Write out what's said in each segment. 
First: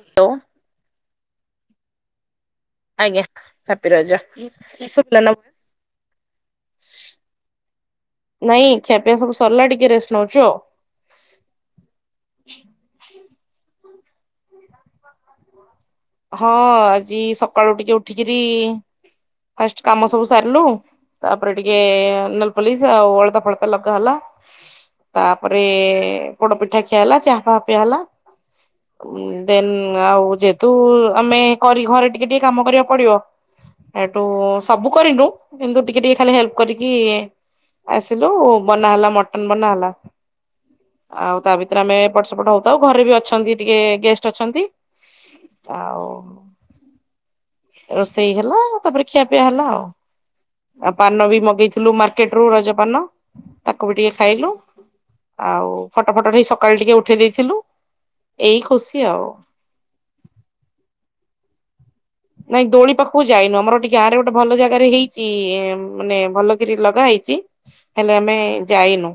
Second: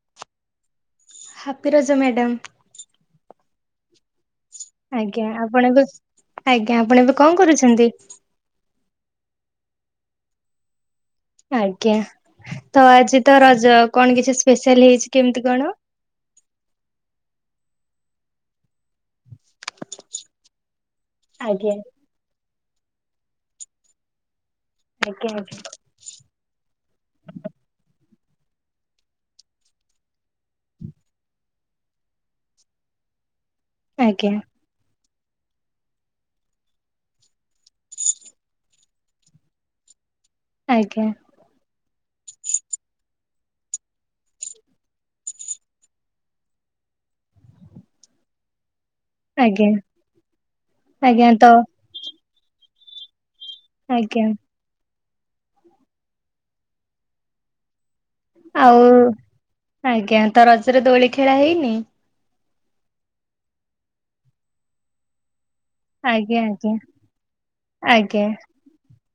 Hello. Happy Raja madam. ଆଜ୍ଞା happy Raja. ଶୁଭିଲା ଆଜ୍ଞା ନା? ଭଏସ? ଆପଣ ଏବେ ଆଜ୍ଞା ଆପଣ ଏବେ କଣ କରୁଛନ୍ତି? ନାଇଁ ଖିଆପିଆ ସବୁ ସରିଲା ଟିକେ ରେଷ୍ଟ ନେଉଛ ଆଉ। ଆଜ୍ଞା ତ ଆଜି ତ ରଜ କଣ କିଛି ସ୍ପେଶାଲ ହେଇଛି କେମିତି କଣ? ହଁ ଆଜି ସକାଳୁ ଟିକେ ଉଠିକିରି ଫାଷ୍ଟ୍ କାମ ସବୁ ସାରିଲୁ ତାପରେ ଆଜ୍ଞା ଟିକେ ପଲିସ୍ ଆଉ ଅଳତା ଫଳତା ଲଗା ହେଲା ଆଜ୍ଞା ତାପରେ ପୋଡ ପିଠା ଖିଆ ହେଲା ଚାହା ପିଆ ହେଲା। ଦେନ୍ ଆଉ ଯେହେତୁ ଆମେ କରି ଘରେ ଟିକେ ଟିକେ କାମ କରିବାକୁ ପଡିବ ସେଇଠୁ ଆଜ୍ଞା ସବୁ କରିନୁ କିନ୍ତୁ ଟିକେ ଟିକେ ଖାଲି ହେଲ୍ପ୍ କରିକି ଆସିଲୁ ବନାହେଲା ମଟନ୍ ବନାହେଲା। ଆଜ୍ଞା ଆଉ ତା ଭିତରେ ଆମେ ପଟ ସେପଟ ହଉଥାଉ ଘରେ ବି ଅଛନ୍ତି ଟିକେ ଗେଷ୍ଟ ଅଛନ୍ତି ଆଉ ରୋଷେଇ ହେଲା ତାପରେ ଖିଆପିଆ ହେଲା ଆଜ୍ଞା ଆଉ ଆଉ ଆଜ୍ଞା ପାନ ବି ତ ମଗେଇଥିଲୁ ମାର୍କେଟରୁ ରଜପାନ ତାକୁ ବି ଟିକେ ଆଜ୍ଞା ଖାଇଲୁ। ଆଉ ଫଟ ଫଟ ଟିକେ ସକାଳୁ ଟିକେ ଉଠେଇ ଦେଇଥିଲୁ। ଏଇ ଆଉ ଖୁସି ଆଜ୍ଞା ତ ରଜରେ ଦୋଳି ଖେଳା ହେଇନି? ନାଇଁ ଦୋଳି ପାଖକୁ ଯାଇନୁ ଆମର ଏଠି ଗାଁ ରେ ଗୋଟେ ଭଲ ଜାଗାରେ ହେଇଛି। ମାନେ ଆଜ୍ଞା ଭଲ ଆଜ୍ଞା କରିକି ଲଗା ହେଇଛି ହେଲେ ଆଜ୍ଞା ଆମେ ଯାଇନୁ।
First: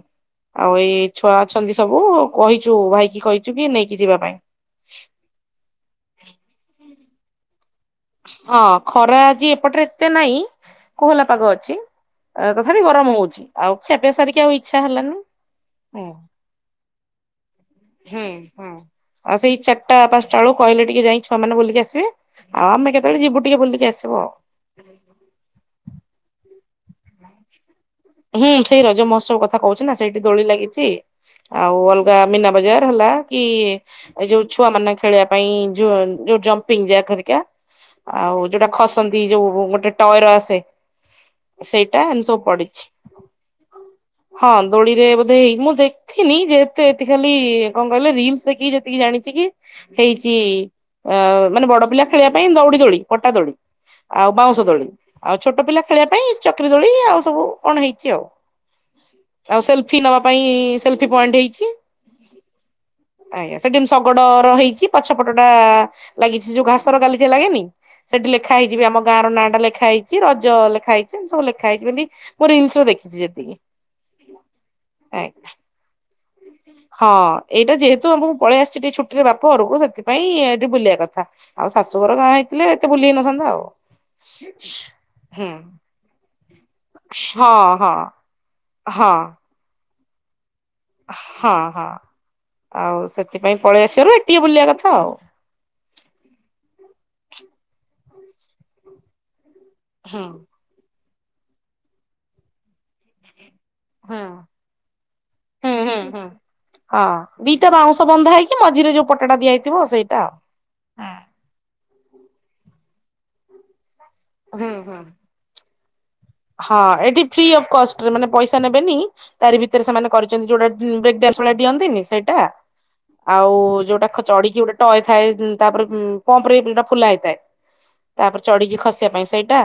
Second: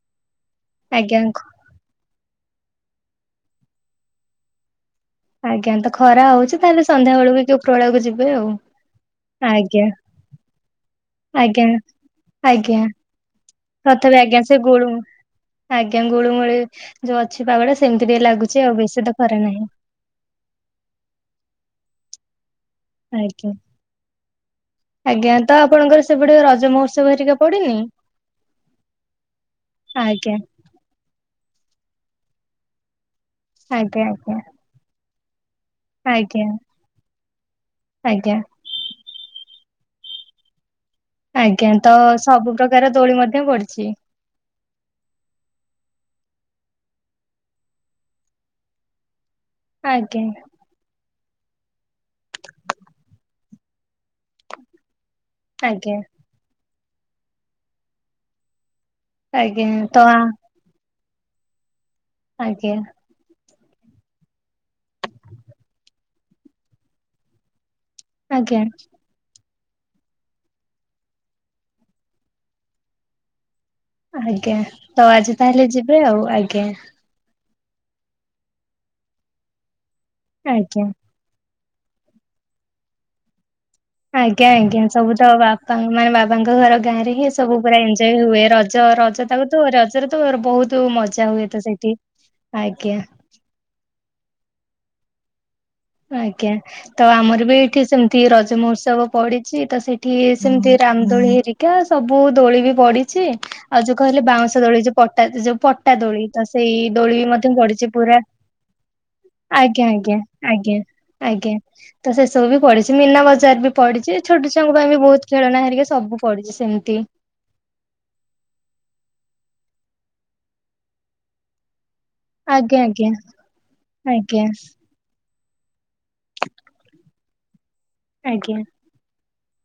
ଆଉ ଏଇ ଆଜ୍ଞା ଛୁଆ ଅଛନ୍ତି ସବୁ କହିଛୁ ଭାଇକି କହିଛୁ କି ନେଇକି ଯିବା ପାଇଁ। ଆଜ୍ଞା ତ ଖରା ହଉଛି ତାହେଲେ ସନ୍ଧ୍ୟା ବେଳକୁ କି ଓପର ବେଳାକୁ ଯିବେ। ଆଉ ହଁ ଖରା ଆଜି ଆଜ୍ଞା ଏପଟରେ ଏତେ ନାଇଁ କୋହଲା ପାଗ ଆଜ୍ଞା ଅଛି। ଏ ତଥାପି ଗରମ ହଉଛି। ଆଉ ଖିଆପିଆ ସତରେ ସାରିକି ଆଜ୍ଞା ଆଉ ସେ ଇଚ୍ଛା ଗୁଳୁ ହେଲାନି ଆଜ୍ଞା ହୁଁ। ଗୁଳୁମୁଳି ଯୋଉ ଅଛି ପାାଗଟା ସେମିତି ଟିକେ ହୁଁ ଲାଗୁଛି ହୁଁ। ଆଉ ବେଶି ତ ଆଉ ଖରା ସେଇ ନାହିଁ। ଚାରିଟା ପାଞ୍ଚଟା ବେଳକୁ କହିଲେ ଟିକେ ଯାଇ ଛୁଆମାନେ ବୁଲିକି ଆସିବେ ଅ ଆମେ କେତବେଳେ ଯିବୁ ଆଜ୍ଞା। ଟିକେ ବୁଲିକି ଆସିବୁ। ଆଜ୍ଞା ତ ଆପଣଙ୍କର ସେପଟେ ରଜ ମହୋତ୍ସବ ହେରିକା ପଡନି? ହୁଁ ସେଇ ରଜ ମହୋତ୍ସବ କଥା କହୁଛି ନା ସେଇଠି ଆଜ୍ଞା ଦୋଳି ଲାଗିଛି। ଆଉ ଅଲଗା ମୀନା ବଜାର ହେଲା କି ଆଜ୍ଞା ଏ ଆଜ୍ଞା ଯୋଉ ଛୁଆ ମାନ ଖେଳିବା ପାଇଁ ଯୋ ଯୋଉ ଆଜ୍ଞା ଜମ୍ପିଙ୍ଗ୍ ଯାକ୍ ହେରିକା ଆଜ୍ଞା ଆଉ ଯୋଉଟା ଖସନ୍ତି ଯୋଉ ଗୋଟେ ଟଏର ଆସେ। ଆଜ୍ଞା ତ ସେଇଟା ଏମିତି ସବୁ ପଡିଛି। ପ୍ରକାର ଦୋଳି ମଧ୍ୟ ପଡିଛି। ହଁ ଦୋଳିରେ ବୋଧେ ହେଇ ମୁଁ ଦେଖ ଦେଖିନି ଯେହେତୁ ଏତିକି ଖାଲି କଣ କହିଲେ ରିଲସ୍ ଦେଖି ଯେତିକି ଜାଣିଛି କି ଆଜ୍ଞା। ହେଇଛି ଅ ମାନେ ବଡ ପିଲା ଖେଳିବା ପାଇଁ ଦଉଡି ଦୋଳି, ପଟା ଦୋଳି ଆଉ ବାଉଁଶ ଦୋଳି। ଆଉ ଛୋଟ ପିଲା ଆଜ୍ଞା ଖେଳିବା ପାଇଁ ଚକ୍ରି ଦୋଳି ଆଉ ସବୁ କଣ ହେଇଛି ଆଉ। ଆଉ ଆଜ୍ଞା ସେଲଫି ତ ନବା ଆ- ପାଇଁ ସେଲଫି ପଏଣ୍ଟ୍ ହେଇଛି। ଆଜ୍ଞା ଆଜ୍ଞା ସେଠି କିନ୍ତୁ ଶଗଡର ହେଇଛି ପଛପଟ ଟା ଲାଗିଛି ଯୋଉ ଘାସର ଗାଲିଚା ଲାଗେନି ସେଠି ଲେଖା ଆଜ୍ଞା ହେଇଛି ବି ଆମ ଗାଁ ର ନାଁ ଟା ଲେଖା ହେଇଛି ରଜ ଲେଖା ହେଇଛି ସବୁ ଲେଖାହେଇଛି ବି ଜିନିଷ ଦେଖିଛି ଯେତିକି ଆଜ୍ଞା ତ ଆଜ୍ଞା ଆଜି ତାହେଲେ ଯିବେ ଆଉ ଆଜ୍ଞା? ହଁ ଏଇଟା ଯେହେତୁ ମୁଁ ପଳେଇ ଆସିଛି ଟିକେ ଛୁଟିରେ ବାପ ଘରକୁ ସେଥିପାଇଁ ଏଠି ଆଜ୍ଞା। ବୁଲିବା କଥା। ଆଉ ଶାଶୁଘର ଗାଁ ହେଇଥିଲେ ଏତେ ବୁଲି ହେଇନଥାନ୍ତା ଆଉ। ଆଜ୍ଞା ଆଜ୍ଞା ସବୁ ତ ହୁଁ ବାପା ମାନେ ବାବାଙ୍କ ଘର ଗାଁ ରେ ହିଁ ହଁ ସବୁ ପୁରା ହଁ ଏନଂଜୟ ହୁଏ ରଜ ହଁ। ରଜ ତାକୁ ତ ରଜରେ ତ ବହୁତ ମଜା ହୁଏ ହଁ ତ ହଁ ସେଇଠି ଆଜ୍ଞା। ଆଉ ସେଥିପାଇଁ ପଳେଇ ଆସିବାରୁ ଏ ଟିକେ ବୁଲିବା କଥା ଆଉ। ଆଜ୍ଞା ତ ଆମର ବି ଏଠି ସେମିତି ରଜ ମହୋତ୍ସବ ପଡିଛି ତ ସେଠି ହୁଁ। ସେମତି ରାମ ଦୋଳି ହେରିକା ସବୁ ଦୋଳି ବି ପଡିଛି। ଆଉ ଯୋଉ ହୁଁ କହିଲେ ବାଉଁଶ ଦୋଳି ଯୋଉ ପଟା ଯୋଉ ହୁଁ ପଟା ହୁଁ ହୁଁ ଦୋଳି ତ ସେଇ ଦୋଳି ବି ମଧ୍ୟ ପଢିଛି। ପୁରା କି ମଝିରେ ଯୋଉ ପଟାଟା ଦିଆ ହେଇଥିବ ଆଜ୍ଞା ଆଜ୍ଞା ସେଇଟା ଆଜ୍ଞା! ଆଜ୍ଞା! ତ ସେ ସବୁ ବି ପଢିଛି, ମୀନା ବଜାର ବି ପଢିଛି, ଛୋଟ ହୁଁ ଛୁଆଙ୍କ ପାଇଁ ହୁଁ ବି ବହୁତ ଖେଳନା ହେରିକା ସବୁ ପଡିଛି ହଁ ସେମିତି ଏଠି ଫ୍ରି ଅଫ୍ କଷ୍ଟରେ ମାନେ ପଇସା ନେବେନି ତାରି ଭିତରେ ସେମାନେ କରିଛନ୍ତି। ଯୋଉଟା ବ୍ରେକଡ୍ୟାନ୍ସ ଭଳିଆ ଡିଅନ୍ତିନି ସେ ହେଲା। ଆଜ୍ଞା ଆଜ୍ଞା ଆଉ ଯୋଉଟା ଖ ଆଜ୍ଞା ଚଢକି ଗୋଟେ ଟଏ ଥାଏ। ତାପରେ ପମ୍ପରେ ଏ ଯୋଉ ଟା ଫୁଲା ହେଇଥାଏ। ତାପରେ ଆଜ୍ଞା ଚଢିକି ଖସିବା ପାଇଁ ସେଇଟା।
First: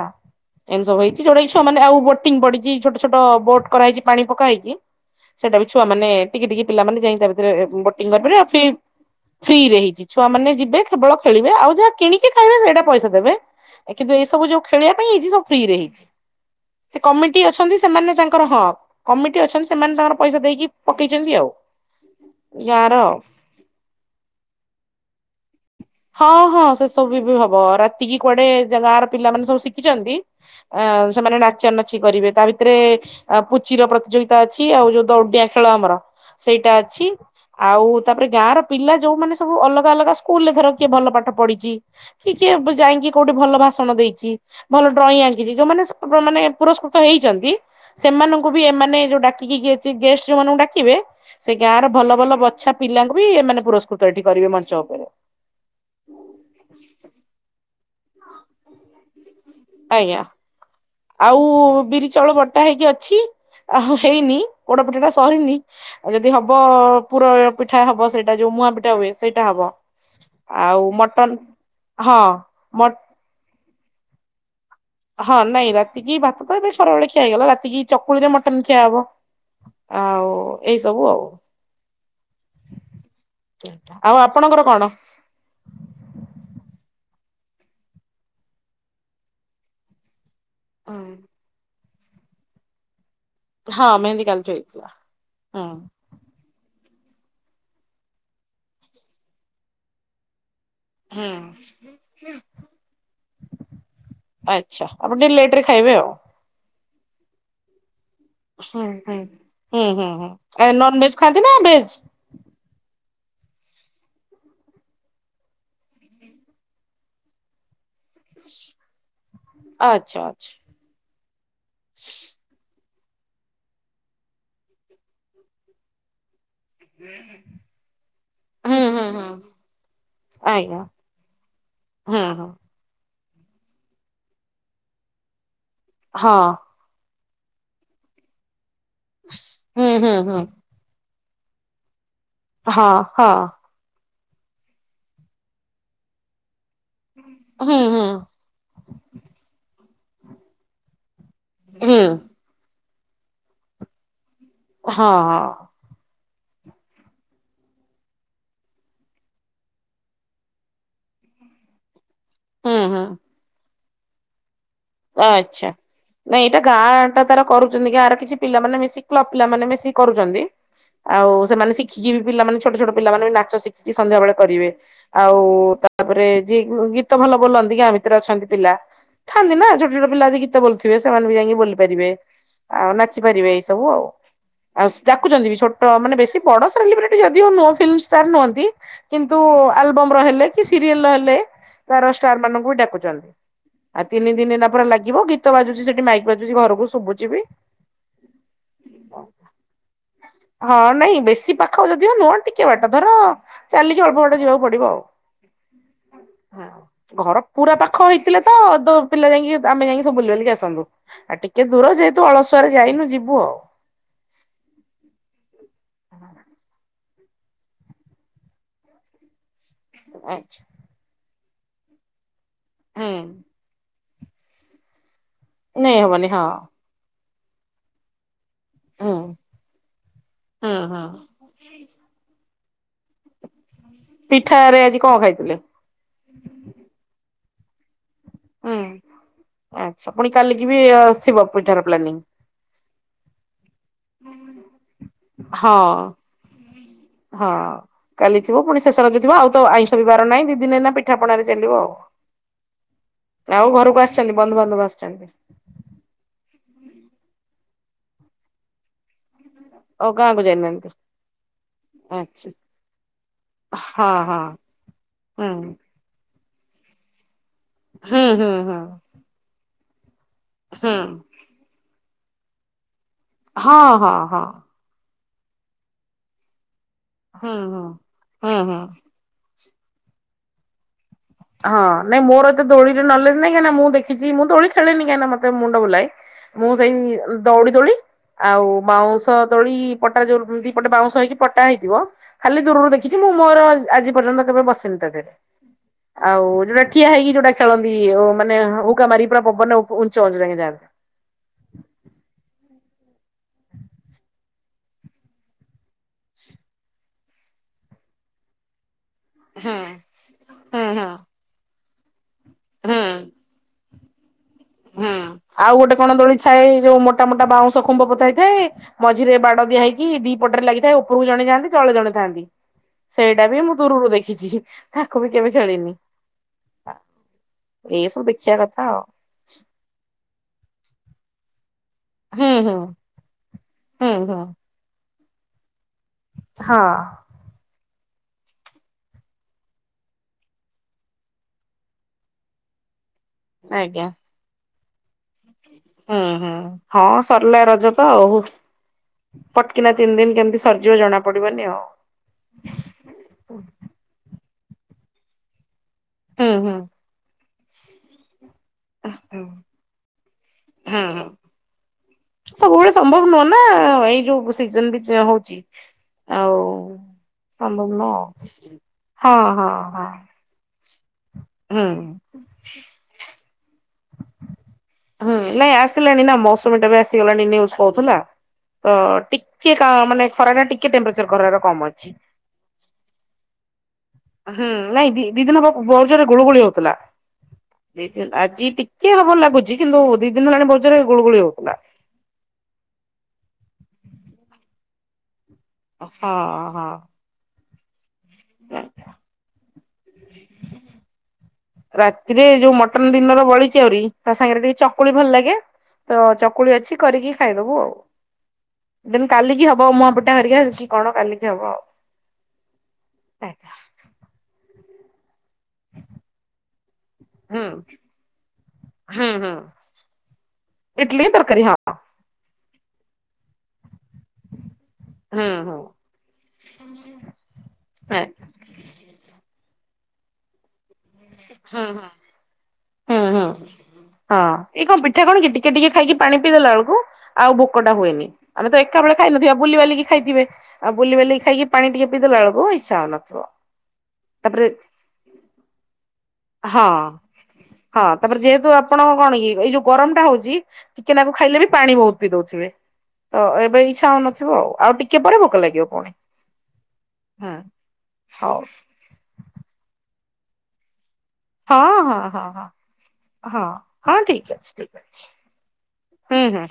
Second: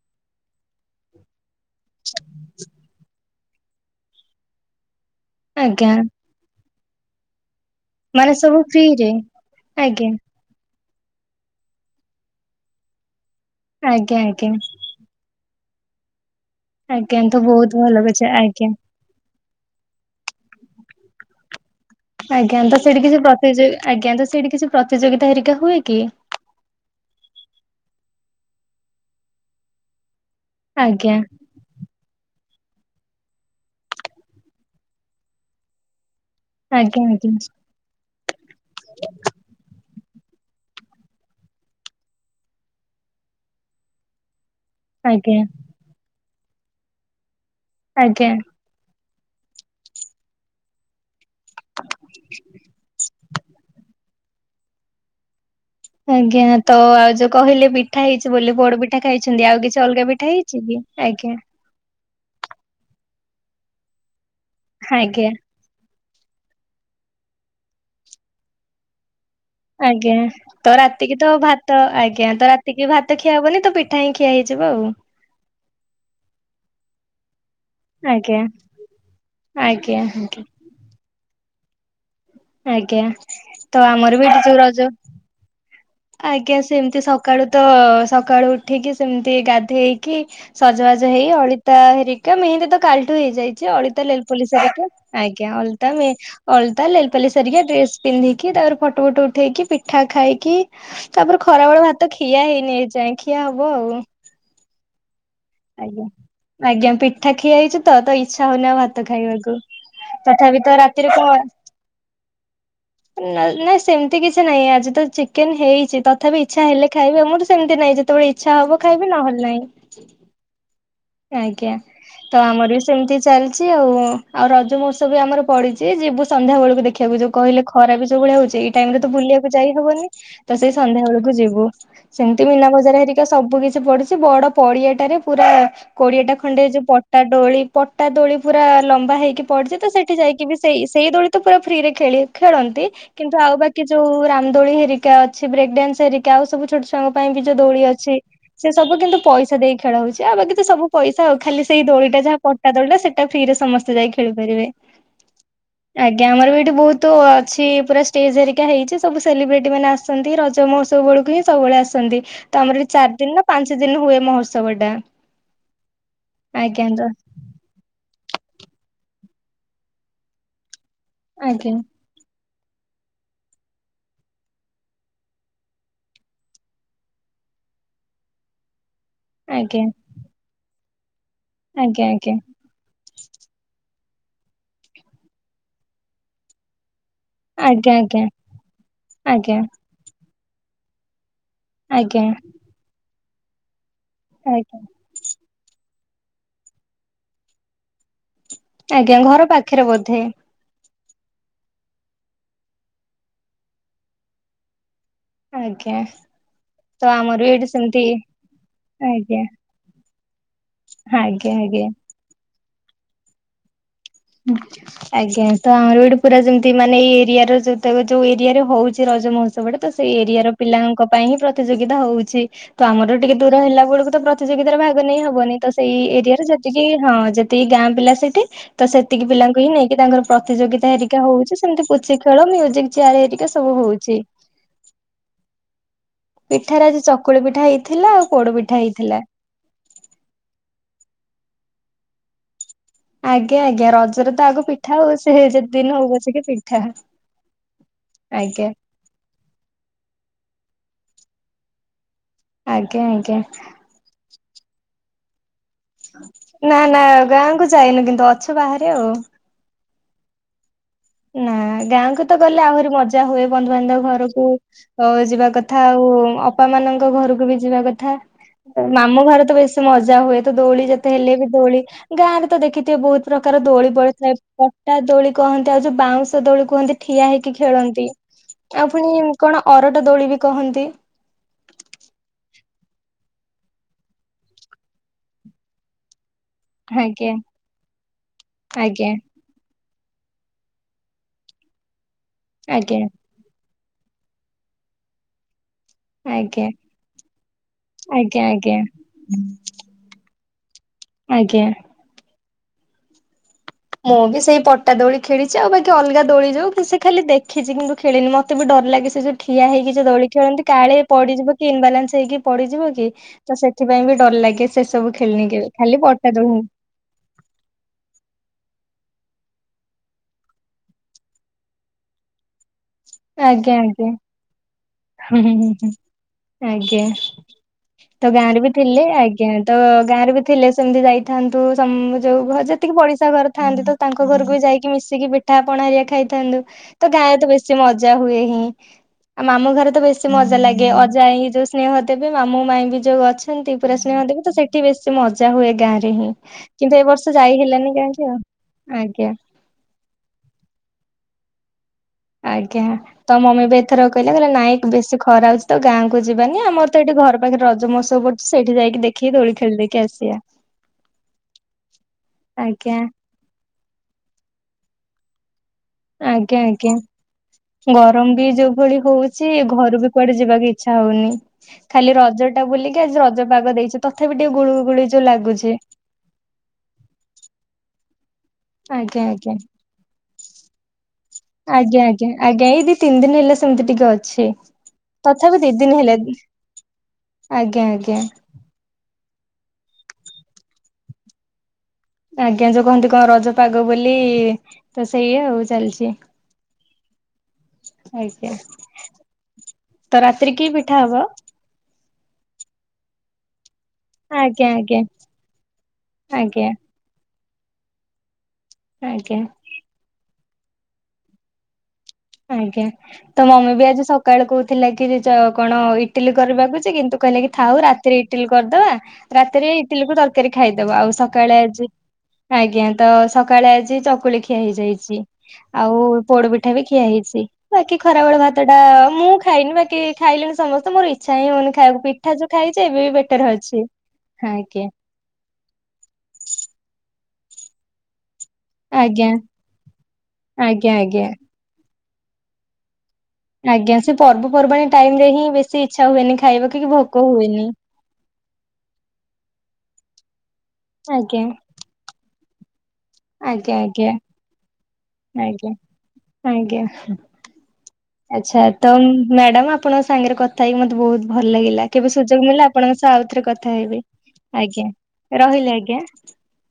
ଏମିତି ସବୁ ହେଇଛି। ଚଢେଇ ଛୁଆ ମାନେ ଆଉ ବୋଟିଂ ପଡିଛି। ଛୋଟ ଛୋଟ ବୋଟ କରାହେଇଛି। ପାଣି ପକା ହେଇକି ସେଇଟା ବି ଛୁଆ ଆଜ୍ଞା ମାନେ ଟିକି ଟିକି ପିଲାମାନେ ଯାଇ ତା ଭିତରେ ବୋଟିଂ ମାନେ କରିପାରିବେ। ଆଉ ସବୁ ଫ୍ରିରେ ଫ୍ରିରେ ହେଇଛି ଆଜ୍ଞା ଛୁଆମାନେେ ଯିବେ କେବଳ ଖେଳିବେ ଆଉ ଯାହା କିଣିକି ଖାଇବେ ସେଇଟା ପଇସା ଦେବେ। କିନ୍ତୁ ଆଜ୍ଞା ଏଇ ସବୁ ଆଜ୍ଞା ଯୋଉ ଖେଳିବା ପାଇଁ ହେଇଛି। ସବୁ ଫ୍ରି ରେ ହେଇଛି। ସେ ଆଜ୍ଞା କମିଟି ତ ବହୁତ ଅଛନ୍ତି। ଭଲ ସେମାନେ କଥା ତାଙ୍କର ହଁ, ଆଜ୍ଞା କମିଟି ଅଛନ୍ତି। ସେମାନେ ତାଙ୍କର ପଇସା ଦେଇକି ପକେଇଛନ୍ତି। ଆଉ ଆଜ୍ଞା! ତ ଗାଁର ସେଇଠି ଆଉ। କିଛି ପ୍ରତିଯୋଗ ଆଜ୍ଞା! ତ ସେଇଠି କିଛି ପ୍ରତିଯୋଗିତା ହେରିକା ହୁଏ କି? ହଁ, ହଁ, ସେ ସବୁ ବି ହବ ରାତିକି କୁଆଡେ ଗାଁ ର ପିଲାମାନେ ସବୁ ଶିଖିଛନ୍ତି। ଅଂ ଆଜ୍ଞା ସେମାନେ ନା ନଚା ନଚି କରିବେ ତା ଭିତରେ ପୁଚିର ପ୍ରତିଯୋଗିତା ଅଛି। ଆଉ ଯୋଉ ଦଉଡିଣ୍ଡିଆ ଖେଳ ହେବ। ସେଇଟା ଆଜ୍ଞା ଅଛି। ଆଜ୍ଞା ଆଉ ତାପରେ ଗାଁ ର ପିଲା ଯୋଉମାନେ ସବୁ ଅଲଗା ଅଲଗା ସ୍କୁଲ ରେ ଧର କିଏ ଭଲ ପାଠ ପଢିଛି। କି କିଏ ଯାଇକି କୋଉଠି ଭଲ ଭାଷଣ ଦେଇଛି। ଭଲ ଡ୍ରଇଂ ଆଜ୍ଞା ଆଙ୍କିଛି ଯୋଉମାନେ ମାନେ ପୁରସ୍କୃତ ହେଇଛନ୍ତି। ଆଜ୍ଞା। ସେମାନଙ୍କୁ କି ଏମାନେ ଯୋଉ ଡାକିକି କି ଯୋଉ ଗେ ଜେ ଗେଷ୍ଟ ମାନଙ୍କୁ ଡାକିବେ ସେ ଗାଁର ଭଲ ଭଲ ବଛା ପିଲାଙ୍କୁ ବି ଏମାନେ ପୁରସ୍କୃତ ଏଠି କରିବେ। ମଞ୍ଚ ଉପରେ ଆଜ୍ଞା! ତ ଆଉ ଯୋଉ କହିଲେ ପିଠା ହେଇଛି ବୋଲି ପୋଡ଼ ପିଠା ପିଠା ଖାଇଛନ୍ତି। ଆଉ କିଛି ଅଲଗା ଆଜ୍ଞା। ପିଠା ହେଇଛି କି? ଆଜ୍ଞା! ଆଉ ବିରି ଚାଉଳ ବଟା ହେଇକି ଅଛି। ଆଉ ହେଇନି ପୋଡ଼ ପିଠା ଟା ଆଜ୍ଞା ସରିନି ଆଉ ଯଦି ହବ ପୁର ପିଠା ହବ ସେଇଟା ଯୋଉ ମୁୂଆଁ ପିଠା ହୁଏ। ସେଇଟା ହବ। ଆଜ୍ଞା! ତ ଆଉ ରାତିକି ମଟନ ତ ଭାତ, ହଁ ଆଜ୍ଞା! ତ ମ ରାତିକି ଭାତ ତ ଖିଆ ହବନି ତ ପିଠା ହିଁ ଖିଆ ହେଇଯିବ ଆଉ ହଁ, ନାଇଁ ରାତିକି ଭାତ ତ ଏବେ ଖରା ବେଳେ ଖିଆହେଇଗଲା। ରାତିକି ଚକୁଳି ରେ ଆଜ୍ଞା ମଟନ ଖିଆ ହବ। ଆଜ୍ଞା ଆଉ ଏଇ ସବୁ ଆଉ ଆଜ୍ଞା ତ ଆମର ଆଉ ବି ଏଠି ଯୋଉ ଆପଣଙ୍କର ରଜ କଣ? ଆଜ୍ଞା! ସେମିତି ସକାଳୁ ତ ସକାଳୁ ଉଠିକି ସେମିତି ଗାଧେଇେଇକି ହେଁ ସଜବାଜ ହେଇ ଅଳିତା ହେରିକା ମେହେନ୍ଦୀ ତ କାଲଠୁ ହେଇଯାଇଛି। ହଁ ଅଳିତା ମେହେନ୍ଦୀ କାଲିଠୁ ଲେଲପଲିସ ହେରିକା ହେଇଥିଲା ଆଜ୍ଞା! ହୁଁ ଅଳତା ନେ ଅଳତା ଲେଲପାଲି ହେରିକା ଡ୍ରେସ ପିନ୍ଧିକି, ତାପରେ ଫଟୋ ଫଟୁ ଉଠେଇକି ପିଠା ଖାଇକି ହୁଁ ତାପରେ ଖରାବେେଳ ଭାତ ଖିଆ ହେଇନି ଏଇଯାଏ ଖିଆ ହବ ଆଉ ଆଚ୍ଛା! ଆପଣ ଟେକେ ଲେଟର ଆଜ୍ଞା! ଆଜ୍ଞା! ପି ପିଠା ଖିଆ ହେଇଛି ତ ଇଚ୍ଛା ହଉନି ଆଉ ହୁଁ ଭାତ ହୁଁ ଖାଇବାକୁ ତଥାପି ତ ରାତିରେ କ ବେସ ନା ନାଇଁ ସେମିତି କିଛି ନାହିଁ ଆଜି ତ ଚିକେନ ହେଇଛି। ତଥାପି ଇଚ୍ଛା ହେଲେ ଖାଇବ ଆମର ସେମିତି ନାଇଁ ଯେତେବେଳେ ଇଚ୍ଛ ହବ ଖାଇବି ନହେଲେ ନାହିଁ। ଆଚ୍ଛା! ଆଚ୍ଛା! ଆଜ୍ଞା! ତ ଆମର ବି ସେମିତି ଚାଲିଛି ଆଉ, ଆଉ ରଜମଉସବ ବି ଆମର ପଡିଛି ଯିବୁ ସନ୍ଧ୍ୟା ବଳକୁ ଦେଖିବାକୁ ଯିବୁ, କହିଲେ ଖରା ବି ଯୋଉ ଭଳିଆ ହଉଛି ଏଇ ହୁଁ ଟାଇମ ରେ ହୁଁ ତ ହୁଁ ବୁଲିବାକୁ ଯାଇ ହବନି ତ ତ ସେଇ ଆଜ୍ଞା। ସନ୍ଧ୍ୟା ବେଳକୁ ଯିବୁ ହୁଁ ହୁଁ ସେମିତି ମୀନା ବଜାର ହେରି ସବୁ କିଛି ପଡିୁଛି ବଡ ପଡିଆଟାରେ ପୁରା କୋଡିଆ ଟା ହଁ ଖଣ୍ଡେ ଯୋଉ ପ ତା ଡୋଳି ପଟା ଡୋଳି ପୁରା ଲମ୍ବା ହେଇକି ପଡିଛି ହୁଁ ତ ହୁଁ ସେଠି ହୁଁ ଯାଇକି ବି ସେଇ ସେଇ ଦୋଳି ତ ପୁରା ଫ୍ରିରେ ଖେଳି ଖେଳନ୍ତି ହଁ ହଁ କିନ୍ତୁ ଆଉ ବାକି କି ଯୋଉ ରାମ ଦୋଳି ହେରିକା ଅଛି ବ୍ରେକ୍ ଡାନ୍ସ ହେରିକା ଆଉ ସବୁ ଛୋଟ ଛଆ ପାଇଁ ବି ଯୋଉ ହୁଁ ଦୋଳି ହୁଁ ଅଛି ସେ ସବୁ କିନ୍ତୁ ପଇସା ଦେଇ ଖେଳ ହଉଛି ଆଉ ବାକି ତ ସବୁ ପଇସା ଆଉ ଖାଲି ସେଇ ହୁଁ ଦୋଳିଟା ଯାହା ପଟା ତୋଳିରେ ସେଟା ଫ୍ରିରେ ସମସ୍ତେ ଯାଇ ଖେଳିପାରିବେ। ଅହଁ। ଆଜ୍ଞା ଆମର ବି ଏଇଠି ବହୁତ ଅଛି ପୁରା ଷ୍ଟେଜ୍ ଏରିକା ହେଇଛି ସବୁ ସେଲିବ୍ରିଟି ମାନେ ଆ ଆସନ୍ତି ରଜ ମହତ୍ସବ ବେଳକୁ ହିଁ ସବୁବେଳେ ଆସନ୍ତି। ତ ହୁଁ ଆମର ଏଠି ହୁଁ ଚାର ଦିନ ନା ପାଞ୍ଚ ଦିନ ହୁଏ ମହୋତ୍ସବ ଟା। ଆଚ୍ଛା ନାଇଁ ଏଇଟା ଆଜ୍ଞା ଗାଁ ତ ଟା ତାର କରୁଛନ୍ତି ଗାଁ ର କିଛି ପିଲା ମାନେ ମିଶି କ୍ଲବ ପିଲା ମାନେ ମିଶି କରୁଛନ୍ତି, ଆଉ ସେମାନେ ଆଜ୍ଞା ଶିଖ କିିଏ ବି ପିଲାମାନେ ଛୋଟ ଛୋଟ ପିଲାମାନେ ବି ନାଚ ଶିିକି ସନ୍ଧ୍ୟାବେଳେ କରିବେ। ଆଉ ତାପରେ ଯିଏ ଗୀତ ଭଲ ବୋଲନ୍ତି ଗାଁ ଭିତରେ ଅଛନ୍ତି ପିଲା ଥାଆନ୍ତି ନା ଆଜ୍ଞା ଛୋଟ ଛୋଟ ପିଲା ଯଦି ଗୀତ ବୋଲୁଥିବେ ସେମାନେ ବି ଯାଇକି ବୋଲି ଆଜ୍ଞା ପାରିବେ। ଆଜ୍ଞା ଆଉ ନାଚିପାରିବେ ଏଇ ସବୁ ଆଉ, ଆଉ ଡକୁଛନ୍ତି ବି ଛୋଟ ମାନେ ବେଶୀ ବଡ ସେଲିବ୍ରେ ଯଦି ନୁହଁ ଆଜ୍ଞା ଫିଲ୍ମଷ୍ଟାର ଆଜ୍ଞା ନୁହନ୍ତି କିନ୍ତୁ ଆଜ୍ଞା ଆଲବମ ର ହେଲେ କି ସିରିଏଲ ର ହେଲେ ତାର ଆଜ୍ଞା ଷ୍ଟାର ମାନଙ୍କୁ ବି ଡାକୁଛନ୍ତି ଆଉ ତିନି ଦିନ ଏଇନା ଆଜ୍ଞା ନାଚିବ ଗୀତ ବାଜୁଛି ସେଠି ମାଇକ ବାଜୁଛି ଘରକୁ ଶୁଭୁଛିି ବି। ଆଜ୍ଞା ଘର ପାଖରେ ବୋଧେ? ହଁ ନାଇଁ ବେଶୀ ପାଖ ଯଦିଓ ନୁହଁ ଟିକେ ବାଟ ଧର ଚାଲିକି ଅଳ୍ପ ବାଟ ଯିବାକୁ ପଡିବ ଆଉ। ଆଜ୍ଞା। ତ ଆମର ଘର ବି ଏଇଠି ପୁରା ସେମିତି ପାଖ ହେଇଥିଲେ ତ ତୋ ପିଲା ଆଜ୍ଞା ଯାଇକି ଆମେ ଯାଇକି ସବୁ ବୁଲି ବାଲିକି ଆସନ୍ତୁ। ଆଉ ଟିକେ ଆଜ୍ଞା। ଦୂର ଆଜ୍ଞା ଯେହେତୁ ଅଳସୁଆରେ ଯାଇନୁ ଯିବୁ ଆଉ। ଆଜ୍ଞା ତ ଆରୋଡ଼ି ପୁରା ଯେମତି ତି ମାନେ ଏଇ ଏରିଆର ଯେତକ ଯୋଉ ଏରିଆରେ ହଉଛି ରଜ ମହୋତ୍ସବଟା ତ ସେଇ ଏରିଆ ର ଆଚ୍ଛା ପିଲାଙ୍କ ପାଇଁ ହିଁ ପ୍ର ପ୍ରତିଯୋଗିତା ହଉଛି। ତ ହୁଁ ଆମର ଟିକେ ଦୂର ହେଲା ବେଳକୁ ତ ପ୍ରତିଯୋଗିତାରେ ଭାଗ ନେଇ ହବନି ତ ସେଇ ନେଇ ହବନି ହଁ ଏରିଆରେ ଯେତି କି ହଁ ଯେତିକି ଗାଁ ପିଲା ସେଠି ତ ହୁଁ ସେତିକି ପିଲାଙ୍କୁ ହିଁ ନେଇକି ତାଙ୍କର ହୁଁ ପ୍ରତିଯୋଗିତା ହୁଁ। ହେରିକା ହଉଛି। ସେମିତି ପୁଚି ଖେଳ ମ୍ୟୁଜିକ୍ ଚେୟାର ହେରିକା ସବୁ ହଉଛି। ପିଠାରେ ଆଜି କଣ ଖାଇଥିଲେ? ପିଠାରେ ଆଜି ଚକୁଳି ପିଠା ହେଇଥିଲା ଆଉ ପୋଡ ହୁଁ। ପିଠା ହେଇଥିଲା। ଆଚ୍ଛା ପୁଣି କାଲିକି ବି ଥିବ ପିଠାର ପ୍ଲାନିଂ। ଆଜ୍ଞା ଆଜ୍ଞା ରଜ ଜରେ ତ ଆଗ ପିଠା ଆଉ ସେ ଯେତେ ଦିନ ହଁ। ହଉ ପଛକେ ସେ ପିଠା ହଁ। କାଲି ଥିବ ଆଜ୍ଞା। ପୁଣି ଶେଷ ରଜ ଥିବ ଆଉ ତ ଆଇଁଷ ବି ବାର ନାହିଁ ଦି ଦିନ ହେଲା ପିଠା ପଣାରେ ଚାଲିବ ଆଉ। ଆଜ୍ଞା ଆଜ୍ଞା ଆଉ ଘରକୁ ଆସିଛନ୍ତି ବନ୍ଧୁବାନ୍ଧବ ଆସିଛନ୍ତି? ନା ନା ଗାଁକୁ ଯାଇନୁ କିନ୍ତୁ ଅଛୁ ବାହାରେ ଆଉ। ଆଉ ଗାଁକୁ ଯାଇ ନାହାଁନ୍ତି? ନାଁ ଗାଁକୁ ତ ଗଲେ ଆହୁରି ମଜା ହୁଏ ବନ୍ଧୁବାନ୍ଧବ ହଁ ହଁ ଘରକୁ ଓ ଯିବା ହୁଁ କଥା ଆଉ ଅ ବାପା ମାନଙ୍କ ଘରକୁବି ଯିବା କଥା ହୁଁ ହୁଁ ହୁଁ ମାମୁଁ ଘରେତ ବେଶୀ ମଜା ହୁଏ ଦୋଳି ଯେତେ ହୁଁ। ହେଲେବି ଦୋଳି ଗାଁରେତ ଦେଖିଥିବେ ବହୁତ୍ ପ୍ରକାର ଦୋଳି ହଁ ହଁ ପଡ଼ିଥାଏ ହଁ ଟା ଦୋଳି କୁହନ୍ତି ଆଉ ଯୋଉ ବାଉଁଶ ଦୋଳି କୁହନ୍ତି ଠିଆ ହେଇକି ହୁଁ ହୁଁ ଖେଳନ୍ତି ହୁଁ ହୁଁ। ଆଉ ପୁଣି କଣ ଅରଟ ଦୋଳିବି କହନ୍ତି। ହଁ ନାଇଁ ମୋର ଏତେ ଦୋଳିରେ ନଲେଜ୍ ନାଇ କାହିଁକନା ମୁଁ ଦେଖିଚି ମୁଁତ ଦୋଳି ଖେଳେନି କାହିଁକିନା ମତେ ମୁଣ୍ଡ ବୁଲାଏ ମୁଁ ସେଇ ଆଜ୍ଞା ଦଉଡ଼ି ଦୋଳି ଆଉ ଆଜ୍ଞା ବାଉଁଶ ଦୋଳି ପଟାରେ ଯୋଉ ଦିପଟେ ବାଉଁଶ ହେଇକି ପଟା ହେଇଥିବ ଖାଲି ଦୂରରୁ ଆଜ୍ଞା ଦେଖିଚି ମୁଁ ମୋର ଆଜି ପର୍ଯ୍ୟନ୍ତ କେବେ ବସିନିତା ଦେହରେ ଆଉ ଆଜ୍ଞା ଯୋଉଟା ଠିଆ ହେଇକି ଯୋଉଟା ଖେଳନ୍ତି ଆଜ୍ଞା ଆଜ୍ଞା ମାନେ ଆଜ୍ଞା ଉକା ମାରି ପୁରାପବନରେ ଉଞ୍ଚା ଗଛ ଯାଏ ଯାଆନ୍ତି। ଆଜ୍ଞା। ମୁଁବି ସେଇ ପଟା ଦୋଳି ଖେଳିଚି ଆଉ ବାକି ଅଲଗା ଦୋଳି ଯୋଉକି ସେଖାଲି ଦେଖିଚି କିନ୍ତୁ ଖେଳିନି ମତେବି ଡର ଲାଗେ ସେ ଯୋଉ ଠିଆ ହେଇକି ଯୋଉ ଦୋଳି ଖେଳନ୍ତି କାଳେ ପଡ଼ିଯିବକି ଇନବାଲାନ୍ସ ହେଇକି ପଡ଼ିଯିବକି ତ ସେଠି ସେଥିପାଇଁବି ଡର ଲାଗେ ସେସବୁ ଖେଳିନି କେବେ ଖାଲି ପଟା ଦୋଳି। ମୋଟାମୋଟା ବାଉଁଶ ଖୁମ୍ଭ ପୋତା ହେଇଥାଏ ମଝିରେ ବାଡ଼ ଦିଆ ହେଇକି ଦି ପଟରେ ଲାଗିଥାଏ ଉପରକୁ ଜଣେ ଯାଆନ୍ତି ତଳେ ଜଣେ ଥାନ୍ତି। ସେଇଟା ବି ମୁଁ ଆଜ୍ଞା ଦୂରରୁ ଆଜ୍ଞା ଦେଖିଚି। ହୁଁ ହୁଁ ହୁଁ ଆଜ୍ଞା ଏଇ ସବୁ ତ ଦେଖିବା ଗାଁରେବି କଥା ଆଉ ଥିଲେ ଆଜା ଆଜ୍ଞା ତ ଗାଁରେବି ଥିଲେ ସେମିତି ଯାଇଥାନ୍ତୁ ସମୁ ହୁଁ ଯୋଉ ହୁଁ ଯେତିକି ପଡ଼ିଶା ଘର ଥାନ୍ତି ହୁଁ ତତାଙ୍କ ହୁଁ ଘରକୁବି ଯାଇକି ମିଶିକି ପିଠା ପଣାଘରିକା ଖାଇଥାନ୍ତୁ ହଁ। ତ ଗାଁରେତ ବେଶୀ ସେ ମଜା ହୁଏ ହିଁ ଆଉ ମାମୁଁ ଘରେ ତ ବେଶୀ ମଜା ଲାଗେ ଅଜା ଆଇ ହିଁ ଯୋଉ ସ୍ନେହ ଦେବେ ମାମୁଁ ମାଇଁବି ଯୋଉ ଅଛନ୍ତି ପୁରା ଆଜ୍ଞା ସ୍ନେହ ଦେବେ ତସେଇ ଏଠି ବେଶୀ ମଜା ହୁଏ ଗାଁରେ ହୁଁ ହିଁ ହୁଁ କିନ୍ତୁ ଏ ହଁ ବର୍ଷ ଯାଇ ସରିଲା ରଜ ହେଲାନି ତ ଗାଁକୁ ଆଉ ଆଜ୍ଞା। ପଟକିନା ତିନି ଦିନ କେମିତି ସରିଯିବ ଜଣା ପଡ଼ିବନି ଆଉ। ଆଜ୍ଞା ତମମିବି ଏଥର କହିଲେ କହିଲେ ନାଇ ବେଶୀ ଖରା ହଉଚିତ ଗାଁକୁ କୁ ହୁଁ ଯିବାନି ହୁଁ ଆମରତ ଏଇଠି ଘର ପାଖରେ ରଜ ମହତ୍ସବ ପଡ଼ୁଚି ସେଇଠି ଯାଇକି ଦେଖିକି ଦୋଳି ଖେଳି ଦେଇକି ଆସିବା। ହଁ। ଆଜ୍ଞା। ନା ଏଇ ଯୋଉ ସିଜନବି ହଉଚି? ଆଜ୍ଞା ସମ୍ଭବ ଆଜ୍ଞା ନୁହଁ ଗରମବି ଯୋଉ ଭଳି ଆଉ ହଉଚି ହଁ ହଁ ହଁ ଘରୁବି କୁଆଡ଼େ ଯିବାକୁ ଇ ଛା ହଉନି ଖାଲି ହୁଁ। ରଜଟା ବୁଲିକି ଆଜି ରଜ ପାଗ ଦେଇଚି ତଥାପି ଟିକେ ଗୁଳୁ ଗୁଳି ଯୋଉ ହୁଁ ଲାଗୁଛି। ନାଇଁ ଆସିଲାଣି ନା ମୌସୁମୀ ଟା ବି ଆସିଗଲାଣି ନିନ୍ୟୁଜ କହୁଥିଲା। ତ ଆଜ୍ଞା ଆଜ୍ଞା ଟିକେ କ ମାନେ ଖରାରେ ଟିକେ ଟେମ୍ପରେଚର ଖରା କମ ଆଜ୍ଞା ଅଛି। ଆଜ୍ଞା ଆଜ୍ଞା ଏ ଦି ତିନ ଦିନ ହେଲା ସେମିତିିକ କିକେଅ ହୁଁ ନାଇଁ ଦି ଦି ଦିନ ବଉ ଜୋରେ ଗୋଳୁ ଗୋଳି ହଉଥିଲା ଆଜ୍ଞା ଦି ଆଜ୍ଞା ଦ ଆଜି ଟିକେ କିଏ ହବର ଲାଗୁଚି କିନ୍ତୁ ଦି ଦିନ ହେଲାଣି ବୋଉ ଜୋରେ ଗୁଳଗୁଳି ହେଉଥିଲା। ଆଜ୍ଞା ଯୋଉ କହନ୍ତି କଣ ରଜ ପାଗ ବୋଲି ତ ସେଇଆ ଆଉ ହଁ ଚାଲିଚି। ହଁ। ଆଜ୍ଞା ତ ରାତିରେ କି ପିଠା ହବ? ରାତିରେ ଯୋଉ ମଟନ ଦିନର ବଳିଚି ଆହୁରି ତା ସାଙ୍ଗରେ ଆଜ୍ଞା ଟିକେ ଆଜ୍ଞା ଚକୁଳି ଭଲ ଲାଗେ ଆଜ୍ଞା ତଚକୁଳି ଅଛି କରିକି ଖାଇଦବୁ ଆଉ। ଦେମ ଆଜ୍ଞା କାଲିକି ହବ ଆପୁଟା ହରିକିଘ୍ର କଣ କାଲିକି ହବ ଆଉ। ଆଜ୍ଞା ତ ମମିବି ଆଜି ସକାଳୁ କହୁଥିଲାକି କଣ ଇଟିଲି କରିବାକୁଚି କିନ୍ତୁ କହିଲେକି ହୁଁ ଥାଉ ରାତିରେ ଇଟିଲି କରିଦବା ହୁଁ ହୁଁ ରାତିରେ ଇଟିଲିକୁ ତରକାରୀ ଖାଇଦବ ଆଉ ଇଟଲି ତରକାରୀ ସକାଳେ ହଁ ଆଜି ଆଜ୍ଞା ତସକାଳେ ଆଜି ଚକୁଳି ଖିଆ ହେଇଯାଇଛି ହୁଁ ହୁଁ ଆଉ ପୋଡ଼ ପିଠାବି ବାକି ହୁଁ ଖରାବେଳେ ଭାତ ଟା ମୁଁ ଖାଇନି ବାକି ଖାଇଲେଣି ସମସ୍ତେ ମୋର ଇ ଇଛା ହିଁ ହଉନି ଖାଇବାକୁ ହୁଁ ପିଠା ଯୋଉ ଖାଇଛି ଏବେ ବି ପେଟରେ ଅଛି ଆଜ୍ଞା। ଏଠି କଣ କି ଟିକେ ଟିକେ ଖାଇକି ପାଣି ପିଇଦେଲା ବେଳକୁ ଆଉ ଭୋକଟା ହୁଏନି। ଆମେ ତ ଏକା ବେଳେ ଆଜ୍ଞା ଖାଇନଥିବା ବୁଲିିବାଲିକି ଖାଇଥିବେ ଆଜ୍ଞା ଆଉ ଆଜ୍ଞା ବୁଲିିବାଲିକି ଖାଇକି ପାଣି ଟିକେ ପିଇ ଦେଲା ବେଳକୁ ଇଚ୍ଛାହଉନଥିବ। ଆଜ୍ଞା ସେ ପର୍ବପର୍ବାଣୀ ଟାଇମ ରେ ହିଁ ବେଶୀ ଇଚ୍ଛା ହୁଏନି ଖାଇବାକୁ ହଁ। କି ଭୋକ ହୁଏନି। ହଁ ତାପରେ ଯେହେତୁ ଆପଣ କଣ କି ଏଇ ଯୋଉ ଗରମ ଟା ହଉଛି ଟିକେନାକୁ ଆଜ୍ଞା। ଖାଇଲେ ବି ପାଣି ବହୁତ ପିଇ ଦଉଥିବେ। ତ ଆଜ୍ଞା ଏବେ ଆଜ୍ଞା ଇଛା ହଉନଥିବ ଆ ଆଉ ଟିକେ ପରେ ଭୋକ ଆଜ୍ଞା ଲାଗିବ ପୁଣି ହଁ। ଆଛା ତ ମ୍ୟାଡାମ ଆପଣଙ୍କ ସାଙ୍ଗରେ କଥା ହେଇକି ମତେ ବହୁତ ଭଲ ଲାଗିଲା ହଁ କେବେ ହଁ ସୁଯୋଗ ହଁ ମିଳିଲା ହଁ ଆପଣଙ୍କ ସହ ଆଉଥରେ ହଁ କଥା ହେବି। ହଁ ଠିକ ଅଛି ଆଜ୍ଞା ଠିକ ଅଛି ରହିଲି ଆଜ୍ଞା। ହୁଁ ହୁଁ।